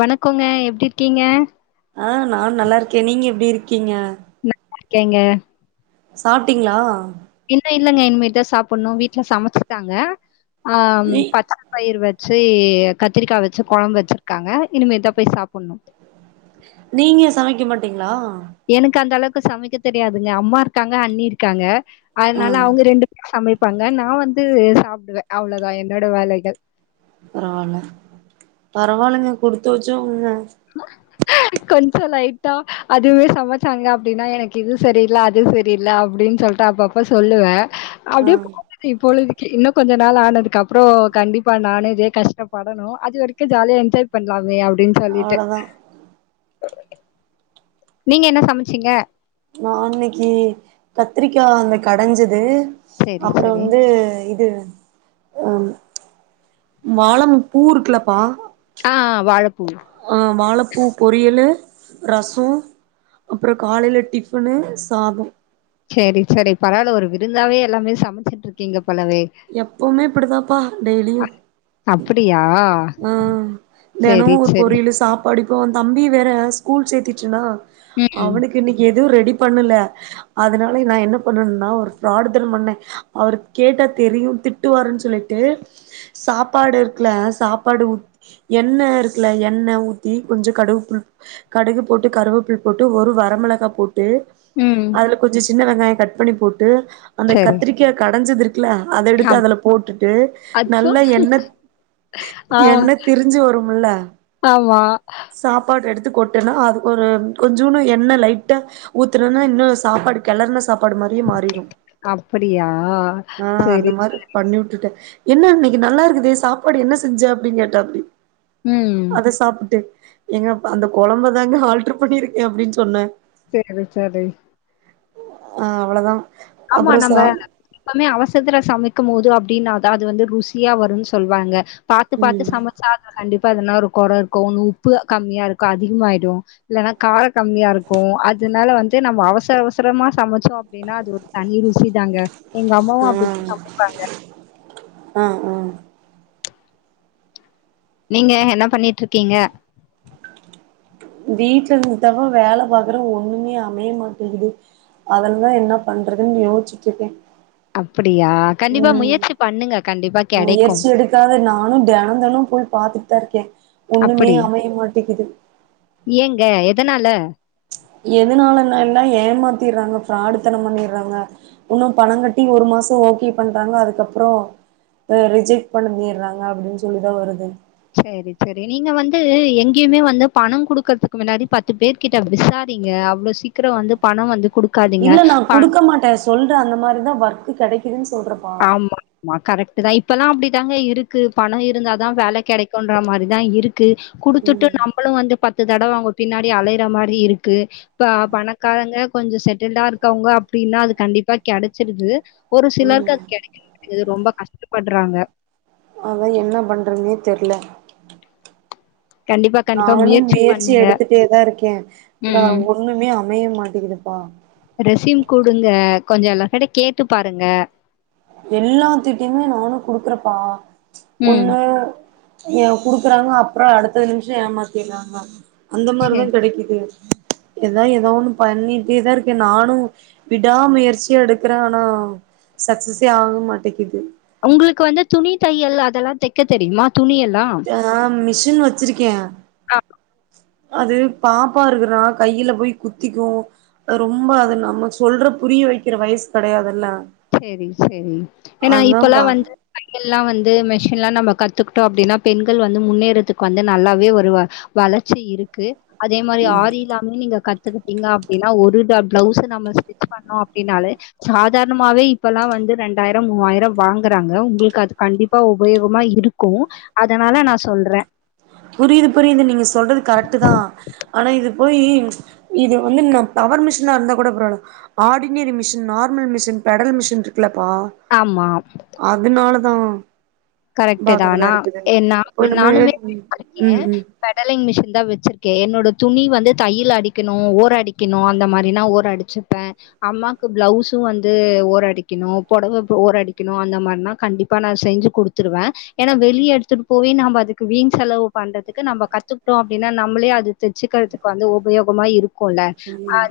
வணக்கோங்க எப்டி இருக்கீங்க? ஆ நான் நல்லாருக்கே நீங்க எப்டி இருக்கீங்க? கேங்க. சாப்ட்டிங்ளா? இன்னு இல்லங்க இனிமேட்தா சாப்பன்னு வீட்ல சமைச்காங்க ஆ ம் நீ பச்ச பயிர் வெச்சி கத்திரிக்கா வெச்ச கொழம்பு வெச்சிர்க்காங்க இனிமேட்தா போய் சாப்புன்னு. நீங்க சமைக்க மாட்டிங்ளா? எனுக்கு அந்த அளவுக்கு சமைக்க தெரியாதுங்க அம்மா இருக்காங்க அண்ணி இருக்காங்க ஆ அதுனால அவுங்க ரெண்டு பேரு சமைப் பாங்க நா வந்து சாப்டுவே அவ்ளதா என்னோட வேலைகள். பரவால்ல பரவால்லங்க குடுத்து வெச்சவுங்கங்க. [unintelligible] கொஞ்சோ லைட்டா அதுவே சமச்சாங்க அப்டினா எனக்கு இது சரியில்ல அது சரியில்ல அப்டின் சொல் ட்டு அப்ப அப்ப சொல்லுவே ஆ அப்டியே [inaudible] இப்பொழுதிக்கி இன்னோ கொஞ்ச நாள் ஆனதுக்கு அப்றோ கண்டிப்பா நானு இதே கஷ்டப்படணு அது வரை க்கு ஜாலியா என்ஜாய் பண்லாமே அப்டின் அவ்ளதா. நீங்க என்ன சமச்சீங்க? நா இன்னைக்கி கத்திரிக்கா அந்த கடஞ்சது சரி, அப்றோ சரி. வந்து இது ஆ வாழம் பூ இருக்குலப்பா ஆ ஆ வாழப்பூ ஆ வாழப்பூ பொரியலு ரஸ்சோ அப்றோ காலையில டிஃபனு சாதோ சேரி சேரி பரவால்ல ஒரு விருந்தாவே எல்லாமே சமச்சிட்டு இருக்கீங்க போலவே எப்வுமே இப்டிதாப்பா டெய்லியு அப்பிடியா ஆ தெனமு ஒரு பொரியலு சாப்பாடு இப்போ தம்பி வேற ஸ்கூல் சேத்திட்டனா ம், அவுனுக்கு இன்னக்கி எதுவு ரெடி பண்ணல அதனால நா என்ன பண்ணுன்னா ஒரு ஃபிராடுதனோ பண்ண அவுரு கேட்டா தெரியு திட்டுவாருன்னு சொல்லிட்டு சாப்பாடு இருக்குல சாப் பாடு ஊத் எண்ணெ இருக்குல எண்ணெ ஊத்தி கொஞ்சோ கடுவு பு கடுகு போட்டு கருவப்புல போட்டு ஒரு வரமிளகா போட்டு ம். அதுல கொஞ்சோ சின்ன வெங்காயோ கட் பண்ணி போட்டு அந்த சரி. கத்திரிக்கா கடஞ்சது இரு க்குல அத எடுத்து ஆமா. அதுல போட்டுட்டு அச்சோ! நல்ல எண்ணெ ஆ எண்ணெ திரிஞ்சி வரும்ல ஆமா. சாப்பாடு எடுத்து கொட்டனு அதுக்கு ஒரு கொஞ்சோடு எண்ணெ லைட்டா ஊத்துன்னா இன்னு சாப்பாடு கெலர்ன சாப் பாடு மாரியே மாறிறு அப்படியா? ஆ அந்த சரி. மாரி பண்ணி வுட்டுட்ட என்ன இன்னக்கி நல்லா இருக்குதே சாப்பாடு என்ன செஞ்ச அப்டின்னு கேட்டாப்டி ம். அத சாப்ட்டு ஏங்க அந்த கொழம்பதாங்க ஆல்டர் பண்ணியிருக்க அப்டின்னு சொன்ன சேரி சேரி ஆ அவ்ளதா ஆமா நம்ம எப்வுமே அவசரத்துல சமைக்கு போது அப்டின்னாதா அது வந்து ருசியா வருன்னு சொல்லுவாங்க பாத்து பாத்து ம் சமைச்சா அதுல கண்டிப்பா எதனா ஒரு கொற இருக்கு ஒன்னு உப்பு கம்மியா இருக்கு அதிகமாயிடு இல்லனா காரோ கம்மியா இருக்கு அதுனால வந்து நம்ம அவசர அவசரமா சமச் சோ அப்டின்னா அது ஒரு தனி ருசி தாங்க எங்க அம்மாவு ஆ அப்டிதா சமைப்பாங்க ஆ ஆ நீங்க என்ன பண்ணிட் இருக்கீங்க வீட்ல இருந்து தா பா வேல பாக்குற ஒண்ணுமே அமைய மாட்டேங்குது அதனால என்ன பண்றதுன் யோசிட்டு இருக்க அப்டியா கண்டிப்பா முயற்சி பண்ணுங்க கண்டிப்பா கெடைக்கும். முயற்சி எடுக்காத நானு தெனந்தெனு போய் பாத்துட்டு தா இருக்க ஒண்ணுமே அப்படியா? அமைய மாட்டிகுது ஏங்க எதனால எதுனாலன எல்லா ஏமாத்திர்றாங்க ஃபிராடுத்தனோ பண்ணிர்றாங்க இன்னு பணம் கட்டி ஒரு மாசம் ஓக்கே பண்றாங்க அதுக்கப்றோ ரிஜெக்ட் பண்ணிர்றாங்க அப்டின்னு சொல்லிதா வருது செரி செரி நீங்க வந்து எங்கேயுமே வந்து பணம் குடுக்கறதுக்கு முன்னாடி பத்து பேர் கிட்ட விசாரிங்க அவ்ளோ சீக்கிரம் வந்து பணம் வந்து குடு இல்ல நா குடுக்க மாட்ட சொல்ற அந்த மாரிதா ஒர்க்க் கெடைக்குதுன் சொல்ற ஆமா ஆமா கரெக்ட்டு தா இப்பல்லா அப்டிதாங்க இருக்கு பணோ இருந்தாதா வேல கெடக்கும்ன்ற மாரிதா இருக்கு குடுத்துட்டு ம் நம்பளு வந்து பத்து தடவ அவங்க பின்னாடி அலயற மாரி இருக்கு இப்ப பணக்காரங்க கொஞ்சோ செட்டில்டா இருக்கவங்க அப்படின்னா அது கண்டிப்பா கெடச்சிருது ஒரு சிலருக்கு ம் அது கெடைக்கமாட்டேங்குது ரொம்ப கஷ்டப்படுறாங்க அதா என்ன பண்றதுன்னே தெர்ல கண்டிப்பா, கண்டிப்பா நானு முயற்சி பண்ணுங்க. எடுத்துட்டே தா இருக்கே இந்தா ம். ஒண்ணுமே அமைய மாட்டேங்கிதுப்பா ரெசியூம் குடுங்க கொஞ்சோ எல்லார்கிட்டயு கேட்டு பாருங்க எல்லாத் திட்டியுமே நானு குடுக்குறேப்பா ச் ம் ஒண்ணு ஏ குடுக்குறாங்க அப்புறோ அடுத்த நிமிஷம் ஏமாத்திறாங்க அந்த மாரிதா சேரி கெடைக்குது எதா ஏதோ ஒன்னு பண்ணிட்டேதா இருக்கே நானு விடா முயற்சியா எடுக்குறே ஆனா சக்சஸே ஆக மாட்டேக்குது ஒங்களுக்கு வந்து துணி தையல் அதெல்லா தெக்க தெரியுமா துணியலா ஆ மிஷின் வச்சிருக்கே ஆன் அது பாப்பா இருக்குறனால கையில போய் குத்திக்கு ரொம்ப அது நம்ம சொல்ற புரிய வக்கிற வயசு கெடயாதுல்ல சேரி சேரி ஏன்னா இப்பல்லா வந்து தையல்லா வந்து மெஷின்ல்லா நம்ம கத்துக்கிட்டோ அப்டின்னா பெண்கள் வந்து முன்னேறதுக்கு வந்து நல்லாவே ஒரு வளர்ச்சி இருக்கு அதே மாரி ஆரில்லாமே நீங்க கத்துக்கிட்டீங்க அப்டின்னா ஒருடாட் பிளவுஸ்ஸ நம்ம ஸ்டிச் பண்ணோ அப்டினாலே சாதாரண சும்மாவே இப்பல்லா வந்து ரெண்டாயிரம் மூவாயிரம் வாங்கறாங்க ஒங்களுக்கு அது கண்டிப்பா உபயோகமா இருக்கு அதனால நா சொல்றே புரியுது புரியிது நீங்க சொல்றது கரெக்ட் தா ஆனா இது போயி இது வந்து நா பவர் மிஷினா இருந்தா கூட பரவால்ல ordinary machine normal machine pedal machine இருக்குலப்பா ஆம்மா அதுனால தா கரெக்ட் தா நா ஏ ஒண்ணுமே நானுமே [unintelligible] சிருக்கே ம் ம் பெடலிங் மிஷின் தா வச்சிருக்கே என்னோட துணி வந்து தையிலடிக்கணு ஓர அடிக்கணு அந்த மாரினா ஓர அடிக் வச்சுப்பே அம்மாக்கு பிளவுஸு வந்து ஓர அடிக்கணு புடவ ஓர அடிக்கணு அந்த மாதிரிலாம் கண்டிப்பா நா செஞ்சு கொடுத் துருவே ஏன்னா வெளிய எடுத்துட்டு போய் நம்ம அதுக்கு வீண் செலவு பண்றதுக்கு நம்ப கத்துக்கிட்டோ அப்டின்னா நம்மளே அது தச்சுக்கிறதுக்கு வந்து உபயோகமா இருக்குல்ல ம்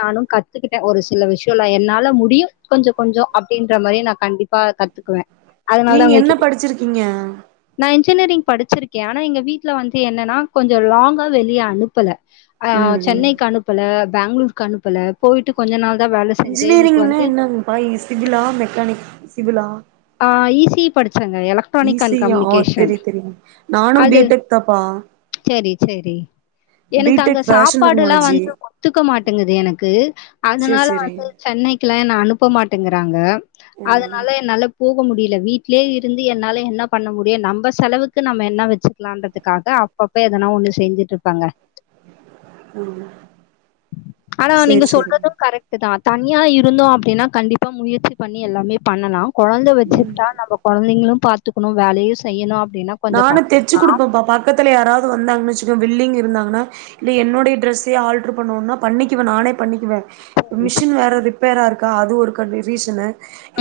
நானு கத்துக்கிட்டே ஒரு சில விஷயல்லா என்னால முடியு கொஞ்சோ கொஞ்சோ அப்படின்ற மாதிரி நா கண்டிப்பா கத்துக் நீங்க என்ன படிச்சிருக்கீங்க நா இன்ஜினியரிங் படிச்சிருக்கே ஆனா எங்க வீட்ல வந்து என்னன்னா கொஞ்சோ லாங்கா வெளிய அனுப்பல ஆ ம் ம் சென்னைக்கு அனுப்பல பேங்களூருக்கு அனுப்பல போயிட்டு கொஞ்ச நாள் தா வேல செஞ்சேன். எனக்கு இன்ஜினியரிங்னா வந்து என்னங்கப்பா சிவிலா மெக்கானிக் சிவிலா ஆ இ சி இ படிச்சே எலக்ட்ரானிக் அண்ட் ஈஸியா கம்யூனிகேஷன் தெரியு தெரியு நானு பி அது டெக் தாப்பா சேரி சேரி பி எனக்கு அங்க டெக் ஃபேஷன் சாப்பாடுல்லா டெக்னாலஜி வந்து ஒத்துக்க மாட்டேங்குது எனக்கு சேரி அதனால சேரி வந்து சென்னை கே என்ன அனுப்ப மாட்டேங்கறாங்க ம் அதுனால என்னால போக முடியல வீட்க் வீட்லே இருந்து என்னால என்ன பண்ண முடியு நம்ம செலவுக்கு நம்ம என்ன வச்சுக்கலான்றதுக்காக அப்பப்ப எதனா ஒண்ணு செஞ்சுட்டு இருப்பாங்க ம் ஆனா நீங்க சேரி சேரி சொல்றது கரெக்ட் ட்டா தனியா இருந்தோ அப்டின்னா கண்டிப்பா முயற்சி பண்ணி எல்லாமே பண்ணலா கொழந்த வச்சுக்கிட்டா நம்ம கொழந்தைகளு பாத்துக்ணு வேலயையு செய்யணு அப்டின்னா கொஞ்சம் நானு கஷ் தெச்சு கொடுப்பே பாப்பா பக்கத்துல யாராவ்து வந்தாங்கன் வச்சுக்கோ வில்லிங் இருந்தாங்ன்னா இல்ல என்னுடைய ட்ரெஸ்ஸே ஆல்ட்ரு பண்ணுவோனா பண்ணிக்குவே நானே பண்ணிக்குவே மிஷின் வேற ரிப்பேரா இருக்கா அது ஒருகன் ரீசனு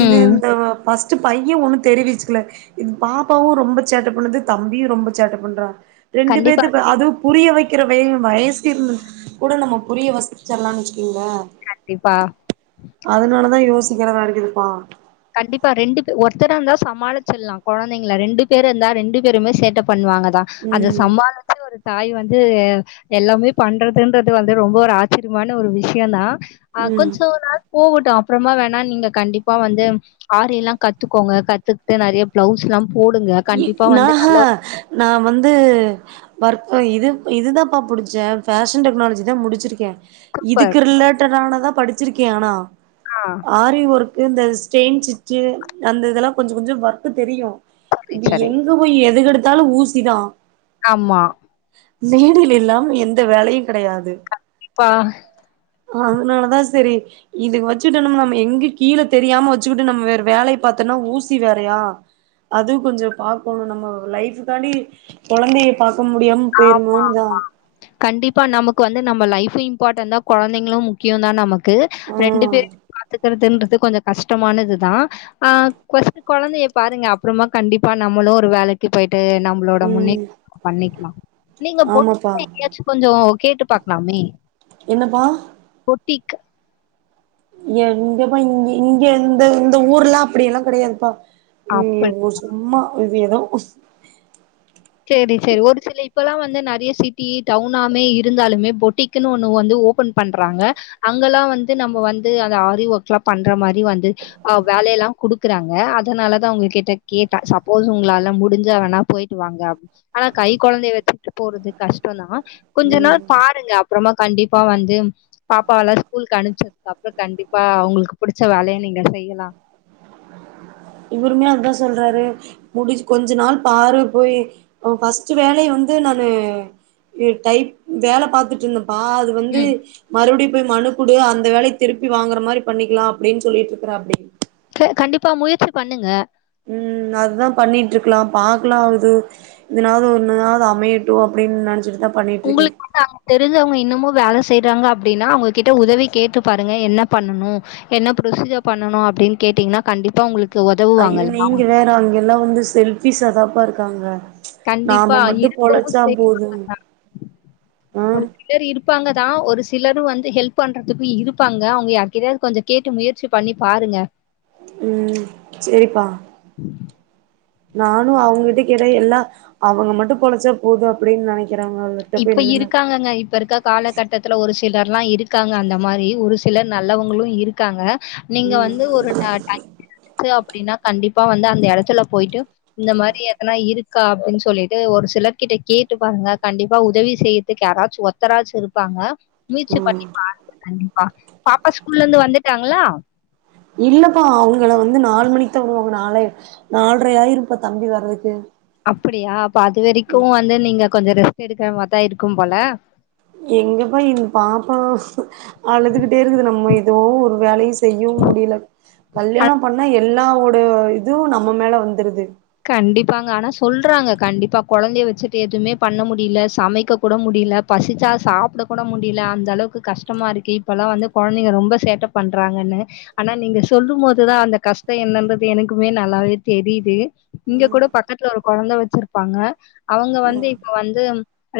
இது ம். இந்த பசங்க பஸ்டு பைய ஒண்ணு தெரிவிச்சுக்கல இது பாப்பாவு ரொம்ப சேட்ட பண்னுது தம்பியு ரொம்ப சேட்ட பண்றா ரெண்டு கண்டிப்பா, பேத்த அது புரிய வைக்கிற வெ வயசுஇருந்து கூட நம்ம புரிய வசிச்சரலா இருக்கிங்ளா கண்டிப்பா அதுனால தா யோசிக்கிறதா இருக்குதுப்பா கண்டிப்பா ரெண்டு பேர் ஒருத்தரா இருந்தா சமாளிச்சல்லா கொழந்தைங்கள ரெண்டு பேரு இருந்தா ரெண்டு பேருமே சேட்ட பண்ணுவாங்கதா அத ம் சமாளிச்சு ஒரு தாய் வந்து எல்லாமே பண்றதுன்றது வந்து ரொம்ப ஒரு ஆச்சரியமான ஒரு விஷ்யோ தா அ ம் கொஞ்சோ ஒரு நாள் போகட்டு அப்புறமா வேணா நீங்க கண்டிப்பா வந்து ஆரி எல்லா கத்துக்கோங்க கத்துக்கிட்டு நெறைய பிளவுஸ் எல்லா போடுங்க கண்டிப்பா வந்து நாஹ நல்ல ஒரு நா வந்து வர்க் இது இதுதாப்பா புடிச்சே ஃபேஷன் டெக்னாலஜி தா முடிச்சிருக்கே சூப்பர். இதுக்கு ரிலேட்டடானதா படிச்சிருக்கே ஆனா ஆ ஆரி ஒர்க்கு இந்த ஸ்டெயின் சிச்சு அந்த இதெல்லா கொஞ்ச கொஞ்ச வர்க்கு தெரியு சரி, இபி சரி. எங்க போய் எது கெடுத்தாலு ஊசிதா ஆமா நீடில் இல்லாம எந்த வேலயு கிடயாது ப்பா அதுனாலதா செரி இது வச்சுட்டு நம் நம்ம எங்கு கீழ தெரியாம வச்சுக்கிட்டு நம்ம வேற வேலைய பாத்தம்னா ஊசி வேறயா அதுவ் கொஞ்சோ பாக்ணு நம்ம லைஃப் தாண்டி கொழந்தைய பாக்க முடியாம பேயிருமுன் தா ஆமாமா. கண்டிப்பா நமக்கு வந்து நம்ம லைஃபு இம்பார்டண்ட் தா கொழந்தைங்களு முக்கியோ தா நமக் க்கு ஆ ரெண்டு பேரு பாத்துக்கறதுன்றது கொஞ்சோ கஷ்டமானதுதா ஆ கொஞ்ச கொழந்தைய பாருங்க அப்புறமா கண்டிப்பா நம்மளு ஒரு வேலைக் கி போயிட்டு நம்மளோட ம் முன்னேற்றத்த பண்ணிக்கலா நீங்க போட்டு ஆமாப்பா எங்யாச்சு கொஞ்சோ கேட்டு பாக்லாமே என்னப்பா ஒட்டிக் ஏ இங்கப்பா இங்க இங்க இந்த இந்த ஊர்லா அப்டிய எல்லா கிடயாதுப்பா நீ அப்படி ஒரு சும்மா இது ஏதோ செரி சேரி ஒரு சில இப்ப எல்லா வந்து நெறைய சிட்டி டவுனாமே இருந்தாலுமே பொட்டிக் க்குனு ஒன்னு வந்து ஓபன் பண்றாங்க அங்கல்லா வந்து நம்ம வந்து அந்த ஆரி ஒர்க் எல்லா பண்ற மாரி வந்து வேலயெல்லா குடுக்குறாங்க அதுனால தா உங்க கிட்ட கேட்ட சப்போஸ் உங்களாலா முடிஞ்ஜா வேனா போயிட்டு வாங்க அப் ஆனா கைகொழந்தைய வச்சுட்டு போறது கஷ்டம்தா கொஞ்ச நாள் ம் பா இல்லங்க அப்புறமா கண்டிப்பா வந்து பாப்பாவெல்லா ஸ்கூலுக்கு அனுபிச்சதுக் அப்புறம் கண்டிப்பா உங்ளுக்கு புடிச்ச வேலய நீங்க செய்யலா இவ்ருமே அதா சொல்றாரு முடி கொஞ்ச நாள் பாரு போய் பஸ்ட் வேலய வந்து நானு டைப் வேல பாத்துட்திருந்தம்பா அது வந்து ம். மறுபடி போய் மனுகுடு அந்த வேலய திருப்பி வாங்கற மாரி பண்ணிகலா அப்டின் சொல்லிட்டுருக்காபடி கே கண்டிபா முயற்சி பண்ணுங்க ம் அதுதா பண்ணிட்ருக்கலா பாக்கலா இது இதுனாது ஒன்னுனாது அமையட்டும் அப்டின்னு நெனச்சிட்டு தா பண்ணிட்டு இருக்கே உங்களுக் தா தெரிஞ்சவங்க இன்னுமு வேல செய்றாங்க அப்டின்னா அவங்ககிட்ட உதவி கேட்டு பாருங்க என்ன பண்ணனு என்ன புரொசீஜ பண்ணனு அப்டின் கேட்டீங்கனா கண்டிப்பா உங்ளுக் அய்யோ நீங்க வேற அங்கெல்லா வந்து செல்ஃபிஸ்ஷதாப்பா இருக்காங்க கண்டிப்பா நாம மட்டு இருக்கவு பொலச்சா செய் போதுங் ம் பேரு இருப்பாங்க தா ஒரு சிலரு வந்து ஹெல்ப் பண்றதுக்கு இருப்பாங்க அவுங்க யார் கிட்டயாது கொஞ்ச கேட்டு முயற்சி பண்ணி பாருங்க ம் செரிபா நானும் அவுங்கிட்ட கேட்ட எல்லா அவங்க மட்டு பொலச்சாப் போதும் அப்டின் நெனைக்கற வங்லட்ட போய் நம்ம இனா சொ அங்கங்க இப்ப இருக்கக் காலகட்டத்துல ஒரு சிலர்ல்லா இருக்காங்க அந்த மாரி ஒரு சிலர் நல்லவங்ளு இருக்காங்க நீங்க ம் வந்து ஒரு அ டைம் எடுத்து அப்டின்னா கண்டிப்பா வந்து அந்த எடத்துல போய்ட்டு இந்த மாரி எதனா இருக்கா அப்டின் சொல்லிடு ஒரு சிலர்கிட்ட கேட்டு பாருங்க கண்டிபா உதவி செய்துக்கு யாராச்சு ஒத்தராச்சு இருப்பாங்க முயச்சி பண்ணி ம் பாருங்க கண்டிப் பா பாப்பா ஸ்கூல்லந்து வந்துட்டாங்ளா இல்லப்பா அவங்கள வந்து நால் மணிக்கு தா உடுவாங்க நால நால்ட்ர ஆயிரும்ப்பா தம்பி வர்றதுக்கு அப்படியா அப்ப அது வரைக்கு வந்து நீங்க கொஞ்ச ரெஸ்ட் எடுக்குற மரிதா இருக்கும் போல எங்கப்பா என் பாப்பா அலுதுகிட்டே இருக்குது நம்ம ஏதோ ஒரு வேல செய் செய்யவு முடில ஆனா கல்யாணம் பண்ணா எல்லாவோட இதுவு நம்ம மேல வந்துருது கண்டிப்பாங்க ஆனா சொல்றாங்க கண்டிபா கொழந்தைய வச்சிட்டு எதுவுமே பண்ண முடியல சமைக்க கூட முடில பசிச்சா சாப்பட கூட முடில அந்த அளவுக்கு கஷ்டமா இருக்கு இப்பல்லா வந்து கொழந்தைங்க ரொம்ப சேட்ட பண்றாங்கன்னு ஆனா நீங்க சொல்லும் போதுதா அந்த கஷ்ட என்னன்றது எனக்குமே நல்லாவே தெரியுது இங்க கூட பக்கத்துல ஒரு கொழந்த வச்சிருப்பாங்க அவங்க வந்து இப்ப வந்து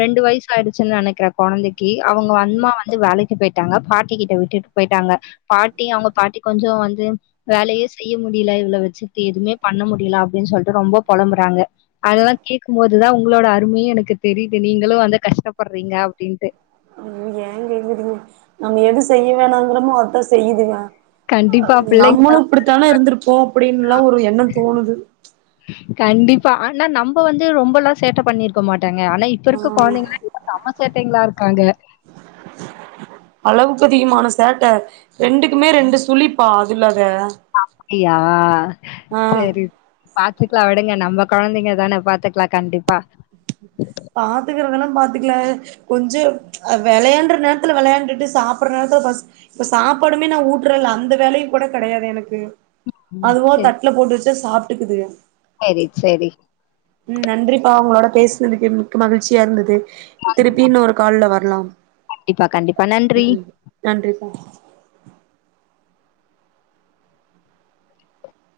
ரெண்டு வய்ஸ் ஆயிடிச்சின் நனைக்கற கொழந்தைகி அவங்க அன்மா வந்து வேலைக்கி போயிட்டாங்க பாட்டி கிட்ட விட்டுட் போயிட்டாங்க பாட்டி அவங்க பாட்டி கொஞ்ஜோ வந்து வேலையே செய்ய முடில இவ்ள வச்சிகிட்டு எதுவுமே பண்ண முடில அப்டின் சொல்டு ரொம்ப பொளம்புறாங்க அதெல்லா கேட்கும் போதுதா உங்களோட அருமையே எனக்கு தெரியுது நீங்களு வந்து கஷ்டபற்றீங்க அப்டீன்டு ம் ஏ கேக்குறீங்க நம்ம எது செய்ய வேணாங்கிறமோ அத்தா செய்யுது மா கண்டிப்பா பிள்ளைங்க நம்ளு இப்டித்தான இருந்திருப்போ அப்டின்லா ஒரு எண்னோ தோணுது கண்டிப்பா ஆனா நம்ப வந்து ரொம்பலா சேட்ட பண்ணிருக்க மாட்டங்க ஆனா இப் இப்பருக்க ஆமா கொழந்தைங்ளா இல்ல சம சேட்டைங்களா இருக்காங்க அளவுக் அதிகமான சேட்ட ரெண்டுக்குமே ரெண்டு சுளிப்பா அது இல்லாத அப்டியா செரி பாத்துகலா விடுங்க நம்ம கொழந்தைங்க தான பாத்துகலா கண்டிப்பா பாத்துக்கறதெல்லா பாத்துகலா கொஞ்ச அ வெளையாண்ட்ற நேரத்துல வெளையாண்டுட்டு சாப்புட்ற நேரத்துல பசி இப்ப சாப்பாடுமே நா ஊட்றேன்ல அந்த வேலயு கூட கெடையாது எனக்கு ம் அதுவா தட்ல போட்டு வச்சா சாப்டுக்குதுங்க செரி செரி ம் நன்றிப்பா உங்ளோட பேசுனதுக்கு மிக்க மகிழ்ச்சியா இருந்தது திருப்பி இன்னோரு கால்ல வர்லா கண்டிப்பா கண்டிப்பா நன்றி நன்றிப்பா